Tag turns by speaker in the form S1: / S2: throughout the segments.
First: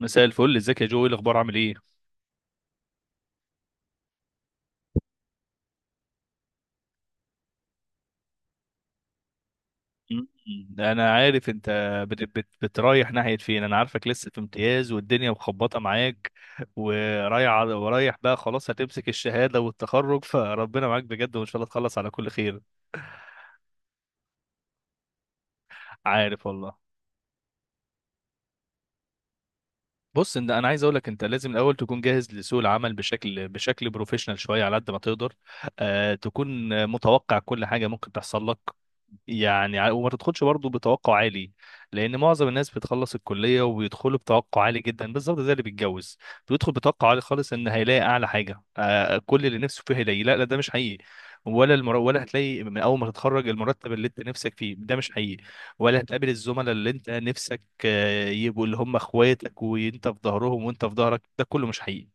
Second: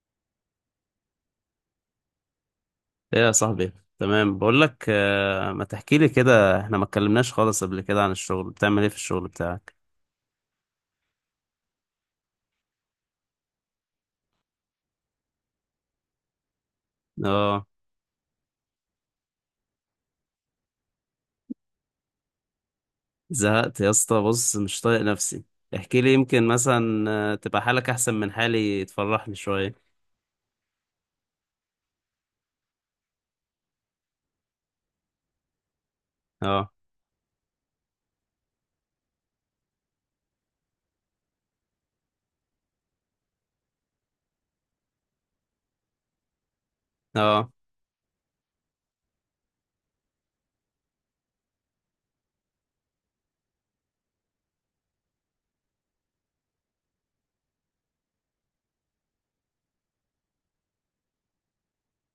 S1: مساء الفل، ازيك يا جو؟ ايه الاخبار؟ عامل ايه؟
S2: ايه يا صاحبي؟ تمام بقول لك، ما تحكي لي كده. احنا ما اتكلمناش خالص قبل كده عن الشغل. بتعمل ايه في الشغل بتاعك؟
S1: مم. انا عارف انت بت بت بترايح ناحيه فين. انا عارفك لسه في امتياز والدنيا مخبطه معاك
S2: اه.
S1: ورايح. بقى خلاص هتمسك الشهاده والتخرج، فربنا معاك بجد وان شاء الله تخلص على كل خير.
S2: زهقت يا اسطى، بص مش طايق نفسي. احكي لي
S1: عارف
S2: يمكن
S1: والله،
S2: مثلا، تبقى حالك احسن من حالي، تفرحني شوية.
S1: بص انت، انا عايز اقول لك انت لازم الاول تكون جاهز لسوق العمل بشكل بروفيشنال شويه على قد ما تقدر. آه، تكون
S2: اه،
S1: متوقع كل حاجه ممكن تحصل لك. يعني وما تدخلش برضه بتوقع عالي، لان معظم الناس بتخلص الكليه وبيدخلوا بتوقع عالي جدا. بالظبط زي اللي بيتجوز، بيدخل بتوقع عالي
S2: اه،
S1: خالص ان هيلاقي اعلى حاجه، آه، كل اللي نفسه فيه هيلاقيه. لا لا، ده مش حقيقي. ولا هتلاقي من اول ما تتخرج المرتب اللي انت نفسك فيه، ده مش حقيقي. ولا هتقابل الزملاء اللي انت نفسك يبقوا اللي هم اخواتك وانت في ظهرهم وانت في ظهرك، ده كله مش حقيقي.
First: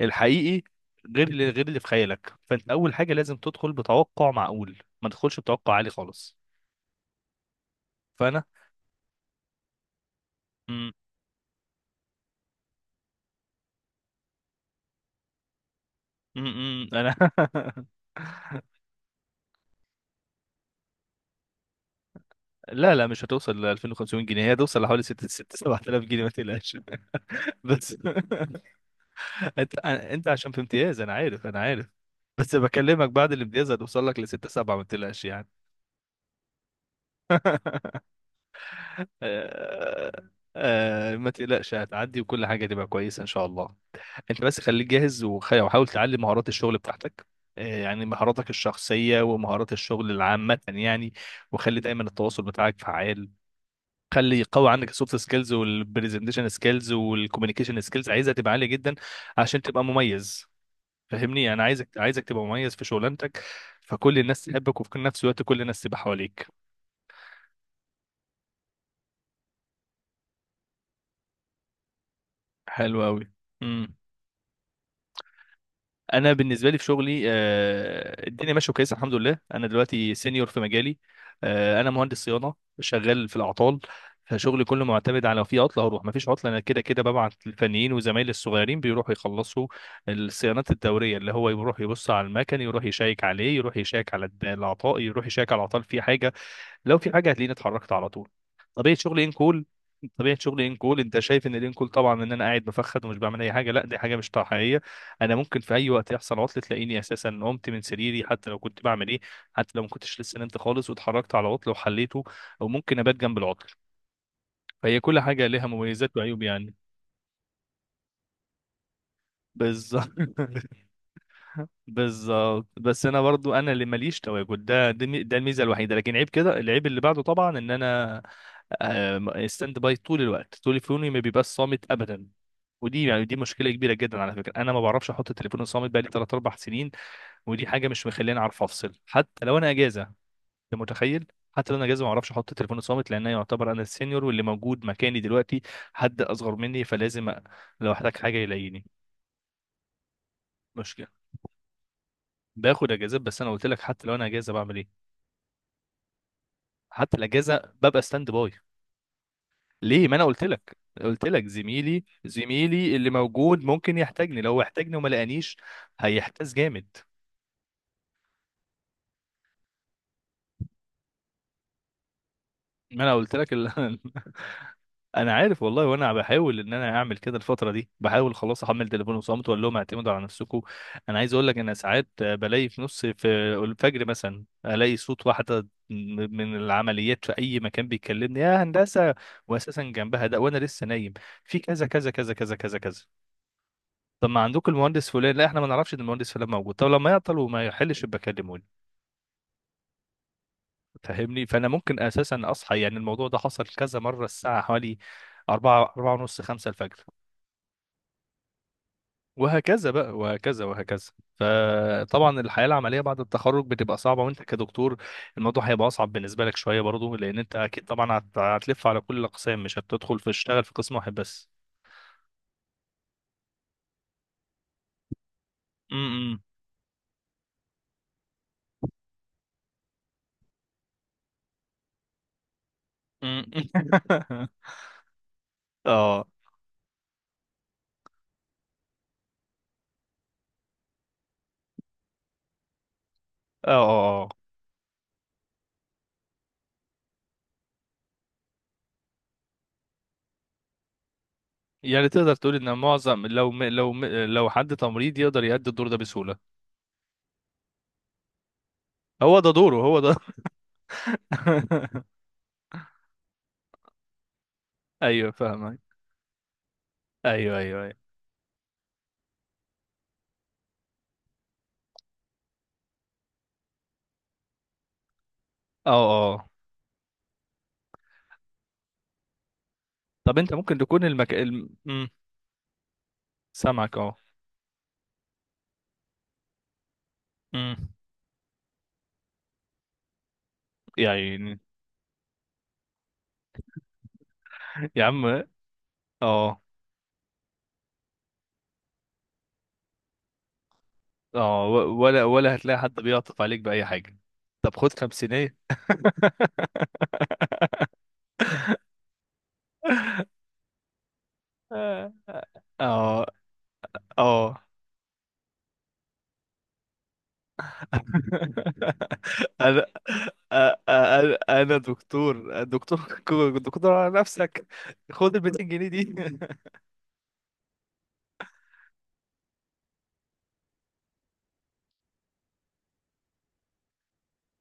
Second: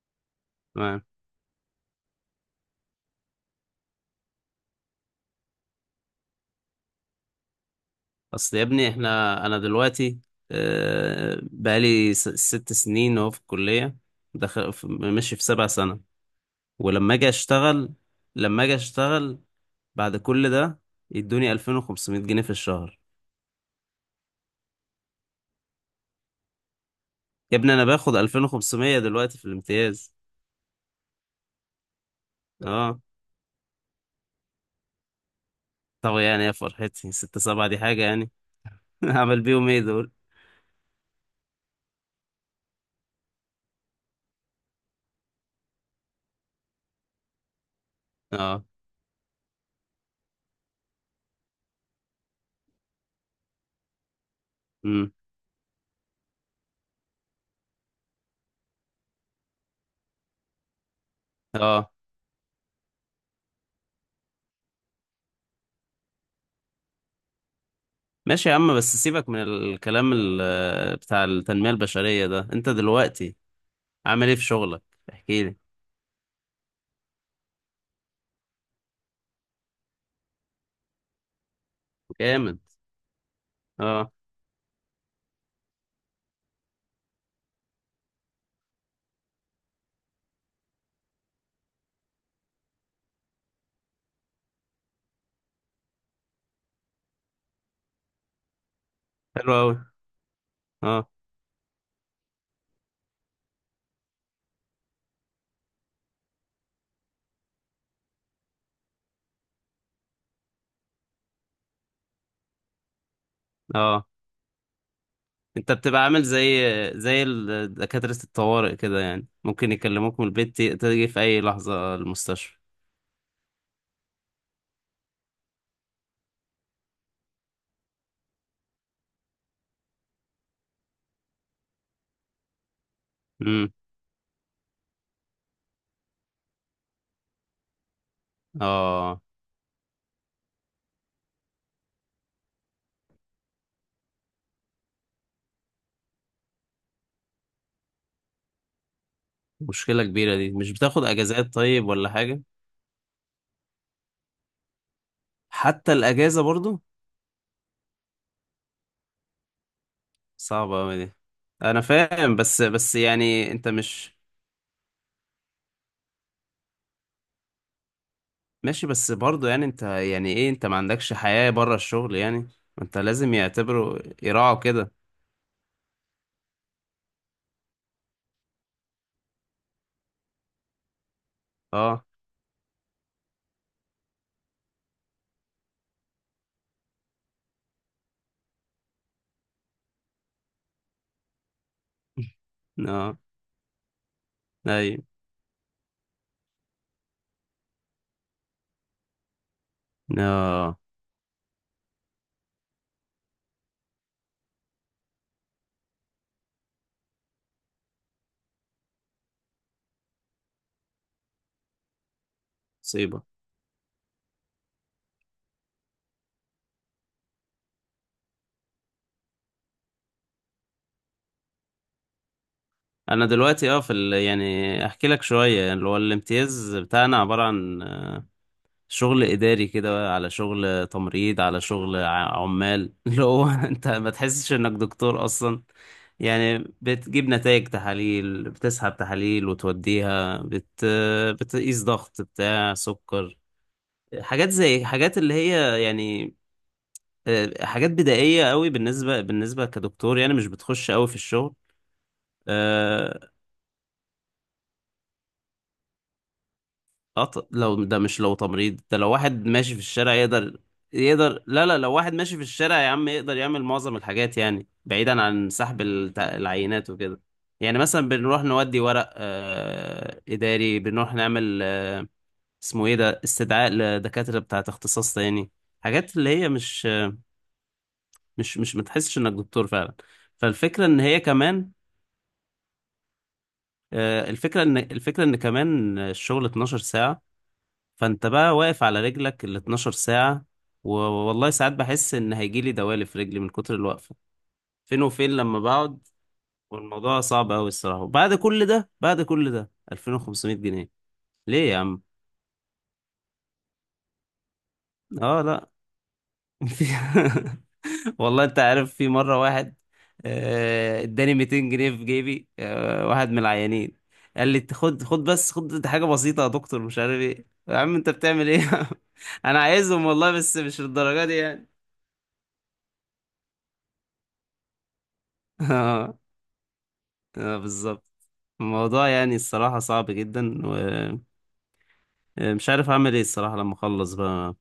S1: الحقيقي
S2: تمام.
S1: غير اللي غير اللي في خيالك. فانت اول حاجه لازم تدخل بتوقع معقول، ما تدخلش بتوقع عالي خالص. فانا
S2: اصل يا ابني انا دلوقتي،
S1: مم،
S2: بقالي ست سنين اهو في الكلية. ماشي في سبع سنة.
S1: انا
S2: ولما اجي اشتغل، لما اجي اشتغل بعد كل ده، يدوني 2500 جنيه في
S1: لا
S2: الشهر.
S1: لا، مش هتوصل ل 2500 جنيه، هي هتوصل لحوالي 6 7000 جنيه، ما تقلقش.
S2: يا ابني انا
S1: بس
S2: باخد 2500 دلوقتي في
S1: انت
S2: الامتياز.
S1: انت عشان في امتياز، انا عارف، انا عارف. بس
S2: اه.
S1: بكلمك بعد الامتياز هتوصل لك ل 6 7، ما تقلقش يعني.
S2: طب يعني يا فرحتي، ستة سبعة دي حاجة يعني؟ هعمل بيهم ايه
S1: آه،
S2: دول؟
S1: ما تقلقش، هتعدي وكل حاجه تبقى كويسه ان شاء الله. انت بس خليك جاهز وحاول تعلي مهارات الشغل بتاعتك. آه، يعني مهاراتك
S2: اه.
S1: الشخصية ومهارات الشغل العامة يعني. وخلي دايما التواصل بتاعك فعال، خلي يقوي عندك
S2: امم.
S1: السوفت سكيلز والبرزنتيشن سكيلز والكوميونيكيشن سكيلز، عايزها تبقى عالية جدا عشان تبقى مميز. فاهمني؟ انا عايزك
S2: اه.
S1: عايزك تبقى مميز في شغلانتك، فكل الناس تحبك وفي نفس الوقت كل الناس تبقى حواليك.
S2: ماشي يا عم، بس سيبك من الكلام، بتاع التنمية البشرية ده. انت
S1: حلو قوي.
S2: دلوقتي عامل ايه في شغلك؟ احكي لي.
S1: انا بالنسبه لي في شغلي، آه، الدنيا ماشيه كويسه الحمد لله. انا دلوقتي سينيور في مجالي، آه، انا مهندس صيانه،
S2: جامد.
S1: شغال في الاعطال.
S2: اه.
S1: فشغلي كله معتمد على لو في عطله هروح، ما فيش عطله انا كده كده ببعت الفنيين وزمايلي الصغيرين بيروحوا يخلصوا الصيانات الدوريه، اللي هو يروح يبص على المكن، يروح يشيك عليه، يروح يشيك على الاعطال، يروح يشيك على الاعطال، في حاجه لو في حاجه هتلاقيني اتحركت على طول. طبيعه شغلي ان
S2: حلو
S1: كول
S2: اوي.
S1: طبيعه شغلي ان كول.
S2: اه.
S1: انت شايف ان الان كول طبعا، ان انا قاعد بفخد ومش بعمل اي حاجه؟ لا، دي حاجه مش حقيقيه. انا ممكن في اي وقت يحصل عطل تلاقيني اساسا قمت من سريري حتى لو كنت بعمل ايه، حتى لو ما كنتش لسه نمت خالص واتحركت على عطل وحليته، او ممكن ابات جنب العطل.
S2: اه.
S1: فهي كل حاجه لها
S2: انت بتبقى
S1: مميزات
S2: عامل
S1: وعيوب
S2: زي،
S1: يعني.
S2: دكاترة الطوارئ كده، يعني ممكن
S1: بالظبط.
S2: يكلموك من البيت، تيجي في اي لحظة المستشفى.
S1: بالظبط. بس انا برضو، انا اللي ماليش تواجد ده الميزه الوحيده، لكن عيب كده العيب اللي بعده طبعا ان انا، آه، ستاند باي طول الوقت، تليفوني ما بيبقاش صامت ابدا. ودي يعني دي مشكله
S2: امم.
S1: كبيره جدا على فكره. انا ما بعرفش احط التليفون صامت بقالي 3 4 سنين. ودي حاجه مش مخليني اعرف افصل
S2: اه.
S1: حتى لو انا اجازه. انت متخيل؟ حتى لو انا اجازه ما اعرفش احط التليفون صامت، لان أنا يعتبر انا السينيور واللي موجود مكاني دلوقتي حد اصغر مني، لو احتاج حاجه يلاقيني.
S2: مشكلة كبيرة دي، مش بتاخد اجازات طيب ولا حاجة؟
S1: باخد اجازات بس انا قلت لك، حتى لو انا اجازه بعمل ايه،
S2: حتى الاجازة برضو؟
S1: حتى الاجازه ببقى ستاند باي. ليه؟ ما انا قلت لك،
S2: صعبة اوي دي.
S1: قلت لك،
S2: انا
S1: زميلي
S2: فاهم، بس
S1: زميلي اللي
S2: يعني
S1: موجود
S2: انت
S1: ممكن
S2: مش.
S1: يحتاجني، لو احتاجني وما لقانيش هيحتاج جامد.
S2: ماشي بس برضو، يعني انت يعني ايه، انت ما عندكش حياة بره الشغل يعني؟ ما انت
S1: ما انا
S2: لازم
S1: قلت لك
S2: يعتبروا، يراعوا كده.
S1: انا عارف والله، وانا بحاول ان انا اعمل كده الفتره دي، بحاول خلاص احمل تليفون وصمت واقول لهم اعتمدوا على نفسكم. انا عايز اقول لك، انا
S2: اه.
S1: ساعات بلاقي في نص في الفجر مثلا الاقي صوت واحده من العمليات في اي مكان بيكلمني: يا هندسه، واساسا جنبها ده وانا لسه نايم، في كذا كذا كذا كذا كذا كذا.
S2: اه.
S1: طب ما عندكم
S2: اي.
S1: المهندس فلان؟ لا احنا ما نعرفش ان المهندس فلان موجود. طب لما يعطل وما يحلش يبقى كلموني.
S2: اه.
S1: فاهمني؟ فانا ممكن اساسا اصحى يعني، الموضوع ده حصل كذا مره الساعه حوالي 4 ونص 5 الفجر، وهكذا بقى وهكذا وهكذا. فطبعا الحياة العملية بعد
S2: مصيبة.
S1: التخرج بتبقى صعبة، وانت كدكتور الموضوع هيبقى اصعب بالنسبة لك شوية برضو، لان انت اكيد طبعا هتلف على كل الاقسام، مش هتدخل في تشتغل في قسم واحد بس.
S2: انا دلوقتي، يعني احكي لك شوية. يعني اللي هو
S1: امم.
S2: الامتياز بتاعنا عبارة عن شغل إداري كده، على شغل تمريض، على شغل عمال. اللي هو أنت ما
S1: اه،
S2: تحسش إنك دكتور أصلا.
S1: اه،
S2: يعني بتجيب نتائج تحاليل، بتسحب تحاليل وتوديها بتقيس ضغط، بتاع سكر.
S1: اه. آه.
S2: حاجات زي حاجات اللي هي يعني. حاجات بدائية قوي، بالنسبة كدكتور. يعني مش بتخش قوي في الشغل.
S1: يعني تقدر تقول ان
S2: آه،
S1: معظم، لو حد تمريض يقدر يأدي الدور ده بسهولة.
S2: لو ده مش، لو تمريض ده، لو
S1: هو
S2: واحد
S1: ده
S2: ماشي
S1: دوره،
S2: في
S1: هو ده.
S2: الشارع يقدر. يقدر، لا لا، لو واحد ماشي في الشارع يا عم يقدر يعمل معظم الحاجات، يعني بعيدا
S1: ايوه
S2: عن
S1: فاهمك.
S2: سحب العينات وكده.
S1: ايوه،
S2: يعني
S1: ايوه، ايوه.
S2: مثلا بنروح نودي ورق إداري. بنروح نعمل، اسمه إيه ده، استدعاء لدكاترة بتاعة اختصاص تاني.
S1: اه،
S2: حاجات اللي
S1: اه.
S2: هي مش متحسش إنك دكتور فعلا.
S1: طب انت ممكن
S2: فالفكرة إن
S1: تكون
S2: هي
S1: المك... الم...
S2: كمان.
S1: مم. سامعك.
S2: الفكرة إن، كمان الشغل 12 ساعة.
S1: اه،
S2: فانت بقى واقف على رجلك ال 12 ساعة. والله
S1: يعني،
S2: ساعات بحس ان هيجيلي دوالي في رجلي من كتر الوقفة. فين
S1: يا عم.
S2: وفين لما بقعد.
S1: اه،
S2: والموضوع صعب قوي الصراحة، وبعد كل ده، بعد كل ده 2500 جنيه.
S1: اه،
S2: ليه يا عم؟
S1: ولا ولا هتلاقي حد بيعطف عليك بأي حاجة. طب خد
S2: اه،
S1: خمسينية.
S2: لا. في- والله انت عارف، في مرة واحد اداني 200 جنيه في
S1: اه،
S2: جيبي، واحد من العيانين. قال
S1: اه.
S2: لي خد خد بس خد، دي حاجة بسيطة يا دكتور. مش عارف ايه، يا عم انت بتعمل ايه؟ انا
S1: انا أ-
S2: عايزهم والله بس
S1: أ-
S2: مش للدرجة دي
S1: انا
S2: يعني.
S1: أنا دكتور، دكتور، دكتور على نفسك، خد ال 200 جنيه دي.
S2: اه، بالظبط. الموضوع يعني الصراحة صعب جدا. ومش عارف أعمل إيه الصراحة لما أخلص بقى.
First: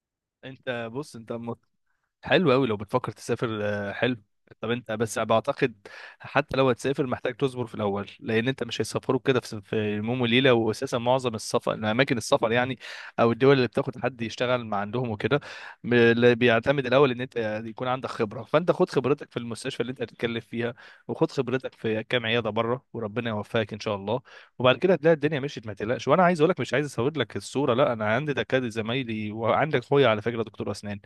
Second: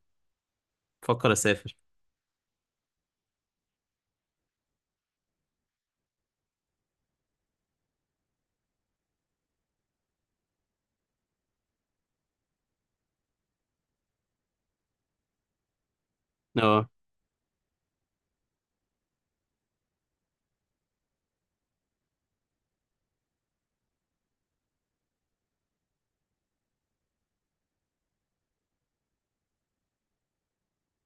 S1: انت بص،
S2: بفكر
S1: انت
S2: أسافر.
S1: حلو قوي لو بتفكر تسافر، آه، حلو. طب انت بس بعتقد، حتى لو هتسافر محتاج تصبر في الاول، لان انت مش هيسافروك كده في يوم وليله، واساسا معظم السفر اماكن السفر يعني، او الدول اللي بتاخد حد يشتغل مع عندهم وكده، اللي بيعتمد
S2: أه،
S1: الاول ان انت يكون عندك خبره، فانت خد خبرتك في المستشفى اللي انت هتتكلم فيها، وخد خبرتك في كام عياده بره، وربنا يوفقك ان شاء الله. وبعد كده هتلاقي الدنيا مشيت ما تقلقش. وانا عايز اقول لك، مش عايز اصور لك الصوره، لا انا عندي دكاتره زمايلي، وعندك اخويا على فكره دكتور اسنان،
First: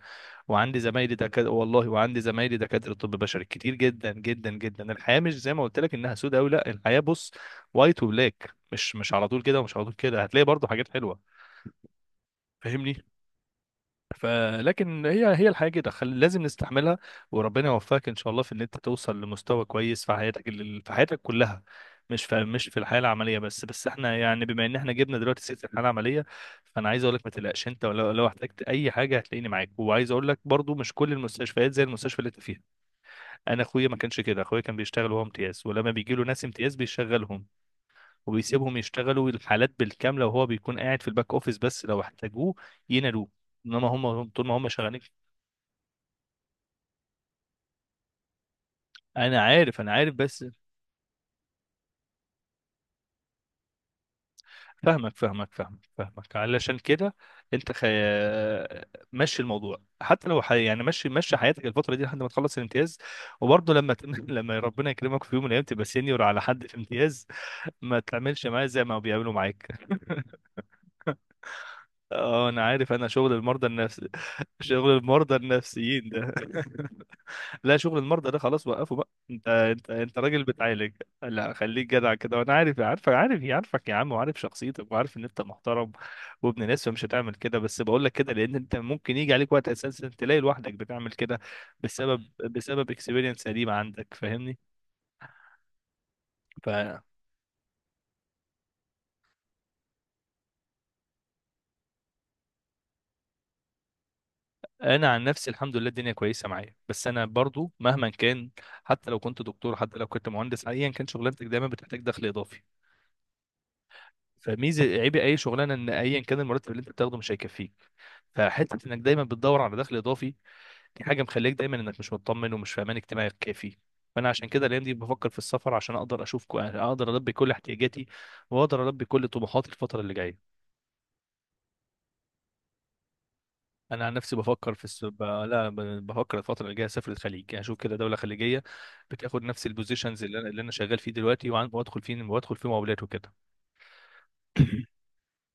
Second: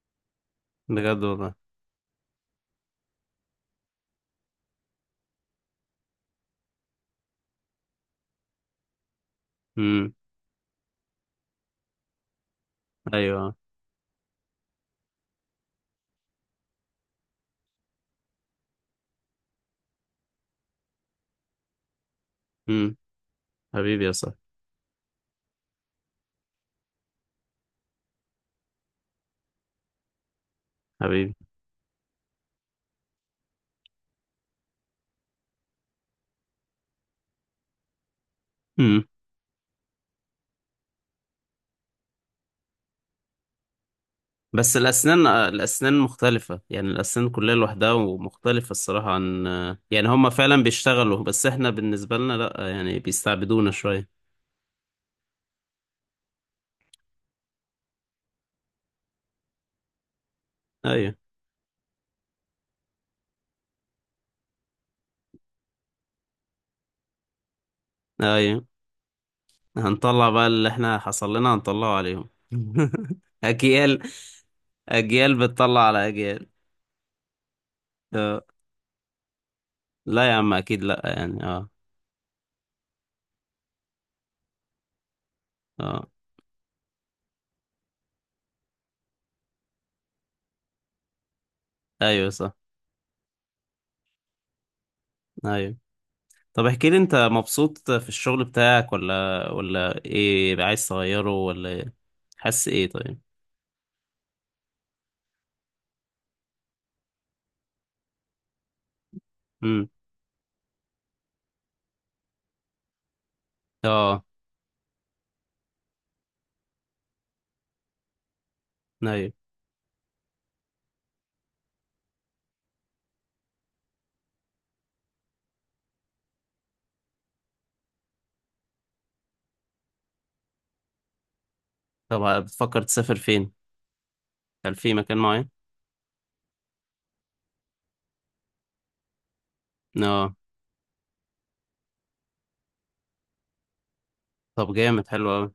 S1: وعندي زمايلي
S2: بجد
S1: دكاتره
S2: والله.
S1: والله، وعندي زمايلي دكاتره طب بشري كتير جدا جدا جدا. الحياه مش زي ما قلت لك انها سودة، او لا الحياه بص، وايت وبلاك، مش على طول كده، ومش على طول
S2: أمم.
S1: كده، هتلاقي برضو حاجات حلوه. فاهمني؟
S2: أيوه.
S1: فلكن هي الحياه كده، لازم نستحملها. وربنا يوفقك ان شاء الله في ان انت توصل لمستوى كويس في حياتك، في حياتك كلها، مش في، مش في
S2: أمم.
S1: الحياه العمليه بس. بس
S2: حبيبي يا
S1: احنا
S2: صاحبي.
S1: يعني بما ان احنا جبنا دلوقتي سيره الحياه العمليه، فانا عايز اقول لك ما تقلقش انت، ولو احتجت اي حاجه هتلاقيني معاك. وعايز اقول لك برضو، مش كل
S2: حبيبي.
S1: المستشفيات زي المستشفى اللي انت فيها. انا اخويا ما كانش كده، اخويا كان بيشتغل وهو امتياز، ولما بيجي له ناس امتياز بيشغلهم وبيسيبهم
S2: أمم.
S1: يشتغلوا الحالات بالكامله، وهو بيكون قاعد في الباك اوفيس بس لو احتاجوه ينادوه، انما هم طول ما هم
S2: بس
S1: شغالين.
S2: الأسنان، الأسنان مختلفة، يعني الأسنان كلها لوحدها ومختلفة الصراحة
S1: انا
S2: عن.
S1: عارف، انا
S2: يعني
S1: عارف
S2: هما
S1: بس.
S2: فعلا بيشتغلوا بس إحنا بالنسبة لنا لأ، يعني بيستعبدونا شوية.
S1: فاهمك، فاهمك، فاهمك، فاهمك، علشان كده انت مشي الموضوع، حتى لو يعني مشي
S2: أيوه،
S1: حياتك الفتره دي لحد ما تخلص الامتياز. وبرضه لما لما ربنا يكرمك في يوم من الايام تبقى سينيور على حد في امتياز، ما تعملش معاه
S2: أيوه.
S1: زي ما بيعملوا معاك.
S2: هنطلع بقى اللي احنا حصل لنا هنطلعه عليهم.
S1: اه، انا عارف، انا شغل المرضى النفس
S2: اجيال.
S1: شغل المرضى
S2: اجيال بتطلع على
S1: النفسيين ده.
S2: اجيال.
S1: لا، شغل المرضى ده
S2: اه،
S1: خلاص وقفه بقى، انت انت
S2: لا يا
S1: راجل
S2: عم اكيد
S1: بتعالج.
S2: لا، يعني
S1: لا
S2: اه.
S1: خليك جدع كده، وانا عارف، عارفك، عارفك يا عم، وعارف شخصيتك، وعارف ان انت محترم
S2: اه،
S1: وابن ناس، فمش هتعمل كده. بس بقول لك كده لان انت ممكن يجي عليك وقت اساسا تلاقي لوحدك بتعمل كده بسبب
S2: ايوه صح.
S1: بسبب اكسبيرينس قديمه عندك. فاهمني؟
S2: ايوه. طب احكي لي،
S1: فانا
S2: انت مبسوط في الشغل بتاعك ولا، ايه، عايز تغيره ولا إيه؟ حاسس ايه طيب؟
S1: عن نفسي الحمد لله الدنيا كويسه معايا، بس انا برضو مهما كان، حتى لو كنت دكتور،
S2: امم.
S1: حتى لو كنت مهندس، ايا كان شغلانتك دايما بتحتاج دخل اضافي.
S2: اه.
S1: فميزه عيب اي شغلانه ان ايا كان المرتب اللي انت بتاخده مش هيكفيك، فحته انك دايما
S2: ايوه.
S1: بتدور على دخل اضافي. دي حاجه مخليك دايما انك مش مطمن ومش في امان اجتماعي كافي. فانا عشان كده الايام دي بفكر في السفر، عشان اقدر اشوف اقدر البي كل احتياجاتي، واقدر البي كل طموحاتي الفتره اللي جايه.
S2: طب بتفكر تسافر فين؟
S1: انا عن نفسي بفكر
S2: هل
S1: في
S2: في
S1: الس...
S2: مكان
S1: ب...
S2: معين؟
S1: لا ب- بفكر الفتره اللي جايه اسافر الخليج، يعني اشوف كده دوله خليجيه بتاخد نفس البوزيشنز
S2: اه.
S1: اللي انا اللي انا شغال فيه دلوقتي، وادخل فيه مقاولات وكده.
S2: طب جامد، حلو أوي.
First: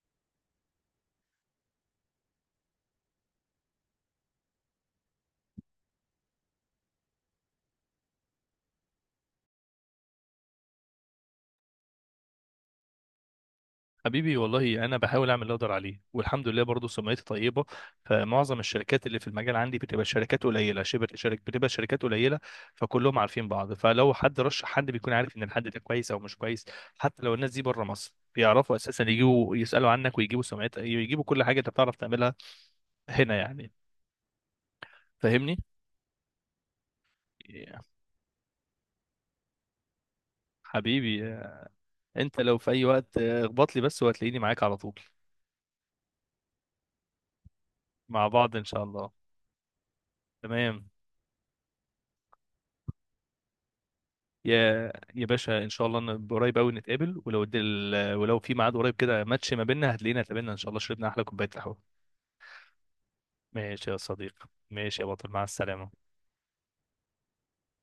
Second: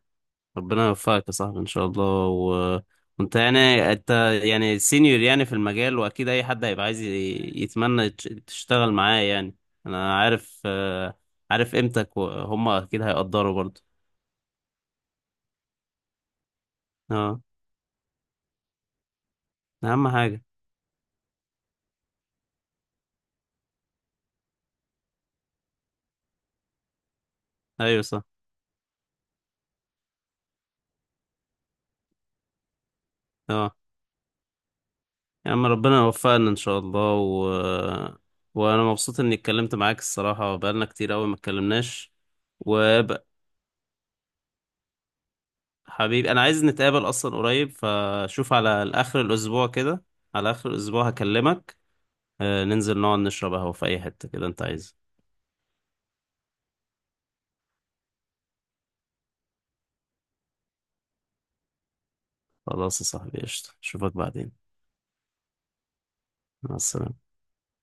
S2: ربنا يوفقك يا صاحبي ان شاء الله. وانت يعني، يعني سينيور يعني في المجال، واكيد اي حد هيبقى عايز، يتمنى تشتغل معاه يعني. انا عارف. عارف قيمتك، وهم اكيد هيقدروا برضه.
S1: حبيبي والله انا بحاول اعمل اللي اقدر عليه، والحمد لله برضه سمعتي
S2: اه.
S1: طيبه. فمعظم الشركات اللي في المجال عندي بتبقى
S2: اهم حاجة.
S1: شركات قليله، شبه شركة، بتبقى شركات قليله، فكلهم عارفين بعض. فلو حد رشح حد بيكون عارف ان الحد ده كويس او مش كويس. حتى لو الناس دي بره
S2: ايوه
S1: مصر
S2: صح.
S1: بيعرفوا اساسا يجيبوا يسالوا عنك، ويجيبوا سمعتك، يجيبوا كل حاجه انت بتعرف تعملها هنا يعني.
S2: اه. يا
S1: فاهمني؟
S2: عم ربنا يوفقنا ان شاء الله.
S1: يا
S2: وانا مبسوط اني اتكلمت معاك الصراحة، بقالنا كتير قوي ما
S1: حبيبي،
S2: اتكلمناش.
S1: انت لو في
S2: و
S1: اي وقت اخبط لي بس، وهتلاقيني معاك على طول.
S2: حبيبي انا عايز نتقابل اصلا قريب،
S1: مع
S2: فشوف
S1: بعض ان شاء
S2: على
S1: الله.
S2: اخر الاسبوع كده. على اخر
S1: تمام.
S2: الاسبوع هكلمك. ننزل نقعد نشرب قهوة في اي حتة كده انت
S1: يا
S2: عايز.
S1: يا باشا ان شاء الله إن قريب قوي نتقابل، ولو ولو في ميعاد قريب كده ماتش ما بيننا هتلاقينا اتقابلنا ان شاء الله، شربنا احلى كوبايه قهوه.
S2: خلاص يا صاحبي، قشطة،
S1: ماشي يا
S2: اشوفك
S1: صديقي،
S2: بعدين.
S1: ماشي يا بطل، مع السلامه.
S2: مع السلامة.